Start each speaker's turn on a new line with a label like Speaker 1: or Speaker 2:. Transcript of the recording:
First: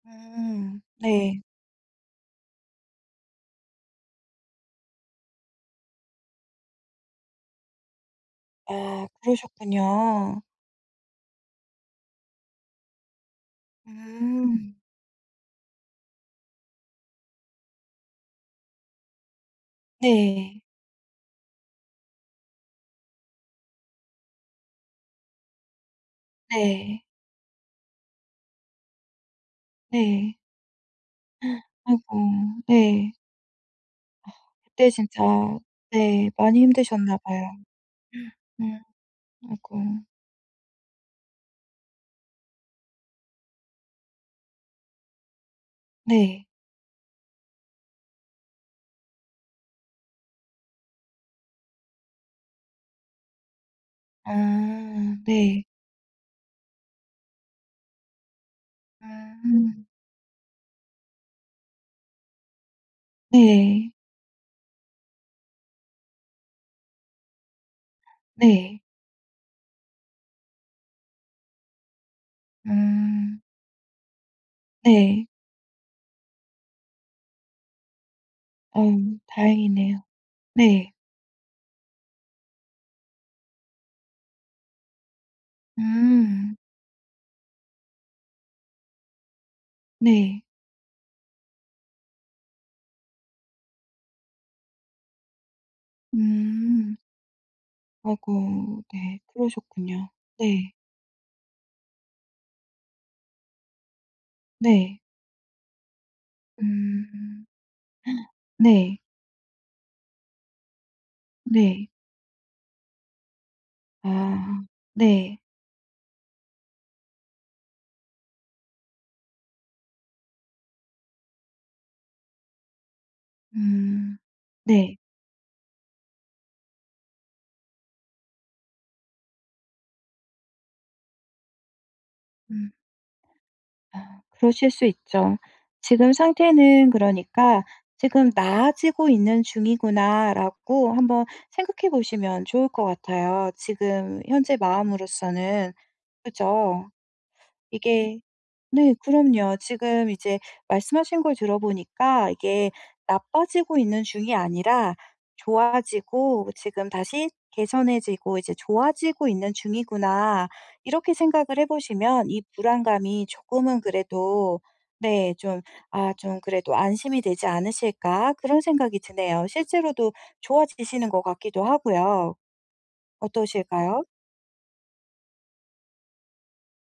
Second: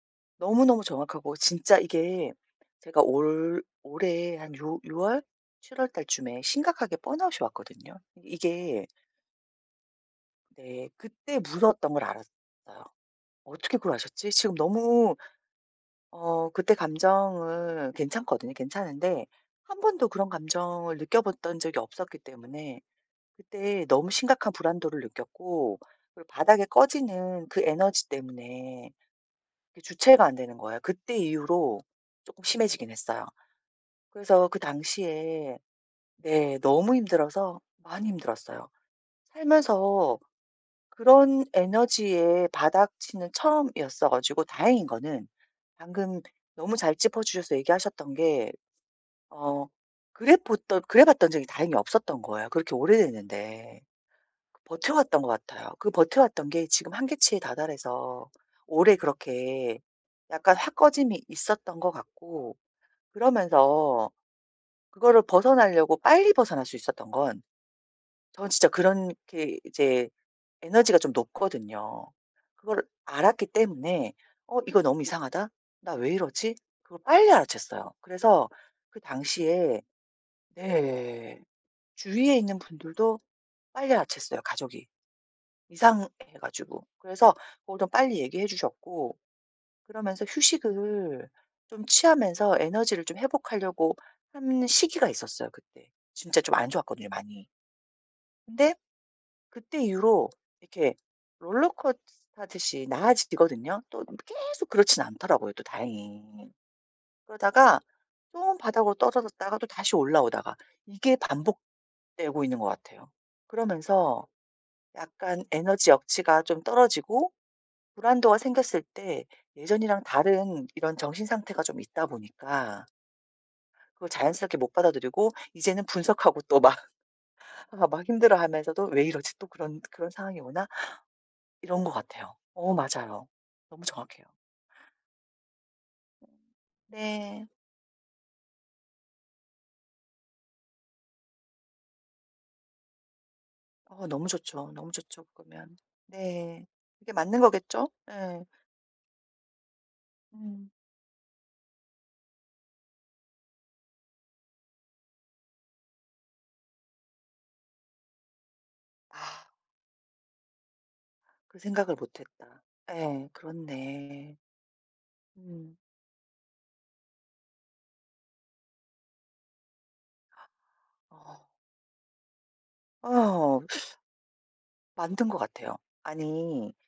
Speaker 1: 음.
Speaker 2: 너무너무 정확하고
Speaker 1: 네.
Speaker 2: 진짜 이게 제가 올 올해 한 6 6 월? 7 월달쯤에 심각하게 번아웃 이 왔거든요. 이게
Speaker 1: 아. 그러셨군요.
Speaker 2: 네. 그때 무서웠던 걸 알았어요. 어떻게 그걸 아셨지? 지금
Speaker 1: 음.
Speaker 2: 너무 어 그때 감정은 괜찮거든요. 괜찮은데 1 번도 그런
Speaker 1: 네.
Speaker 2: 감정을 느껴봤던 적이 없었기 때문에 그때 너무 심각한 불안도를 느꼈고 그리고 바닥에
Speaker 1: 네.
Speaker 2: 꺼지는 그 에너지 때문에 그 주체가 안
Speaker 1: 네.
Speaker 2: 되는 거예요. 그때 이후로 쪼끔
Speaker 1: 아이고.
Speaker 2: 심해지긴
Speaker 1: 네.
Speaker 2: 했어요.
Speaker 1: 어.
Speaker 2: 그래서 그
Speaker 1: 그때 진짜
Speaker 2: 당시에
Speaker 1: 네
Speaker 2: 네.
Speaker 1: 많이
Speaker 2: 너무
Speaker 1: 힘드셨나 봐요.
Speaker 2: 힘들어서 많이 힘들었어요.
Speaker 1: 음. 아이고.
Speaker 2: 살면서 그런 에너지의 바닥 치는 처음이었어 가지고 다행인 거는 방금
Speaker 1: 네.
Speaker 2: 너무 잘 짚어 주셔서 얘기하셨던 게 어 그래봇던 그래봤던 적이 다행히 없었던 거예요 그렇게 오래 됐는데.
Speaker 1: 아.
Speaker 2: 버텨왔던 것
Speaker 1: 네.
Speaker 2: 같아요. 그 버텨왔던 게 지금 한계치에 다 달아서 오래 그렇게
Speaker 1: 아.
Speaker 2: 약간 확 꺼짐이 있었던 것 같고
Speaker 1: 네.
Speaker 2: 그러면서 그거를 벗어나려고 빨리 벗어날 수 있었던 건 저는 진짜
Speaker 1: 네.
Speaker 2: 그렇게 이제 에너지가 좀 높거든요. 그걸
Speaker 1: 음.
Speaker 2: 알았기 때문에 '어 이거 너무
Speaker 1: 네.
Speaker 2: 이상하다. 나 왜 이러지?' 그걸 빨리 알아챘어요. 그래서
Speaker 1: 어.
Speaker 2: 그 당시에
Speaker 1: 다행이네요. 네.
Speaker 2: 네. 주위에 있는 분들도 빨리 알아챘어요 가족이. 이상해
Speaker 1: 음.
Speaker 2: 가지고. 그래서 그걸 좀 빨리 얘기해 주셨고 그러면서
Speaker 1: 네.
Speaker 2: 휴식을 좀 취하면서 에너지를 좀 회복하려고 하는 시기가 있었어요 그때. 진짜 좀 안
Speaker 1: 음.
Speaker 2: 좋았거든요 많이. 근데
Speaker 1: 어고. 네.
Speaker 2: 그때
Speaker 1: 그러셨군요.
Speaker 2: 이후로
Speaker 1: 네.
Speaker 2: 이렇게 롤러코스터 타듯이 나아지거든요. 또 계속
Speaker 1: 네.
Speaker 2: 그렇진 않더라고요 또 다행히.
Speaker 1: 음.
Speaker 2: 그러다가 또 바닥으로
Speaker 1: 네.
Speaker 2: 떨어졌다가 또 다시 올라오다가 이게
Speaker 1: 네.
Speaker 2: 반복되고 있는 것 같아요. 그러면서
Speaker 1: 아. 네.
Speaker 2: 약간 에너지 역치가 좀 떨어지고 불안도가 생겼을 때 예전이랑 다른 이런 정신 상태가 좀 있다 보니까 그걸
Speaker 1: 음.
Speaker 2: 자연스럽게 못
Speaker 1: 네.
Speaker 2: 받아들이고 이제는 분석하고 또 막 아 막 힘들어하면서도 '왜 이러지. 또 그런 그런 상황이 오나?' 이런 것 같아요.
Speaker 1: 음.
Speaker 2: 어 맞아요. 너무
Speaker 1: 아.
Speaker 2: 정확해요.
Speaker 1: 그러실 수 있죠. 지금 상태는
Speaker 2: 네.
Speaker 1: 그러니까 '지금 나아지고 있는 중이구나.'라고 한번 생각해 보시면 좋을 것 같아요
Speaker 2: 어
Speaker 1: 지금
Speaker 2: 너무
Speaker 1: 현재
Speaker 2: 좋죠. 너무 좋죠
Speaker 1: 마음으로서는.
Speaker 2: 그러면. 네.
Speaker 1: 그죠.
Speaker 2: 그게 맞는 거겠죠?
Speaker 1: 이게
Speaker 2: 예.
Speaker 1: 네. 그럼요. 지금 이제
Speaker 2: 음.
Speaker 1: 말씀하신 걸 들어보니까 이게 나빠지고 있는 중이 아니라 '좋아지고 지금 다시 개선해지고 이제 좋아지고
Speaker 2: 아.
Speaker 1: 있는 중이구나.' 이렇게 생각을
Speaker 2: 그
Speaker 1: 해
Speaker 2: 생각을
Speaker 1: 보시면 이
Speaker 2: 못했다.
Speaker 1: 불안감이
Speaker 2: 예.
Speaker 1: 조금은
Speaker 2: 그렇네.
Speaker 1: 그래도 네. 좀
Speaker 2: 음.
Speaker 1: 아 좀 그래도 '안심이 되지 않으실까.' 그런 생각이 드네요. 실제로도 좋아지시는 것
Speaker 2: 아.
Speaker 1: 같기도 하고요.
Speaker 2: 아어.
Speaker 1: 어떠실까요?
Speaker 2: 맞는 것 같아요. 아니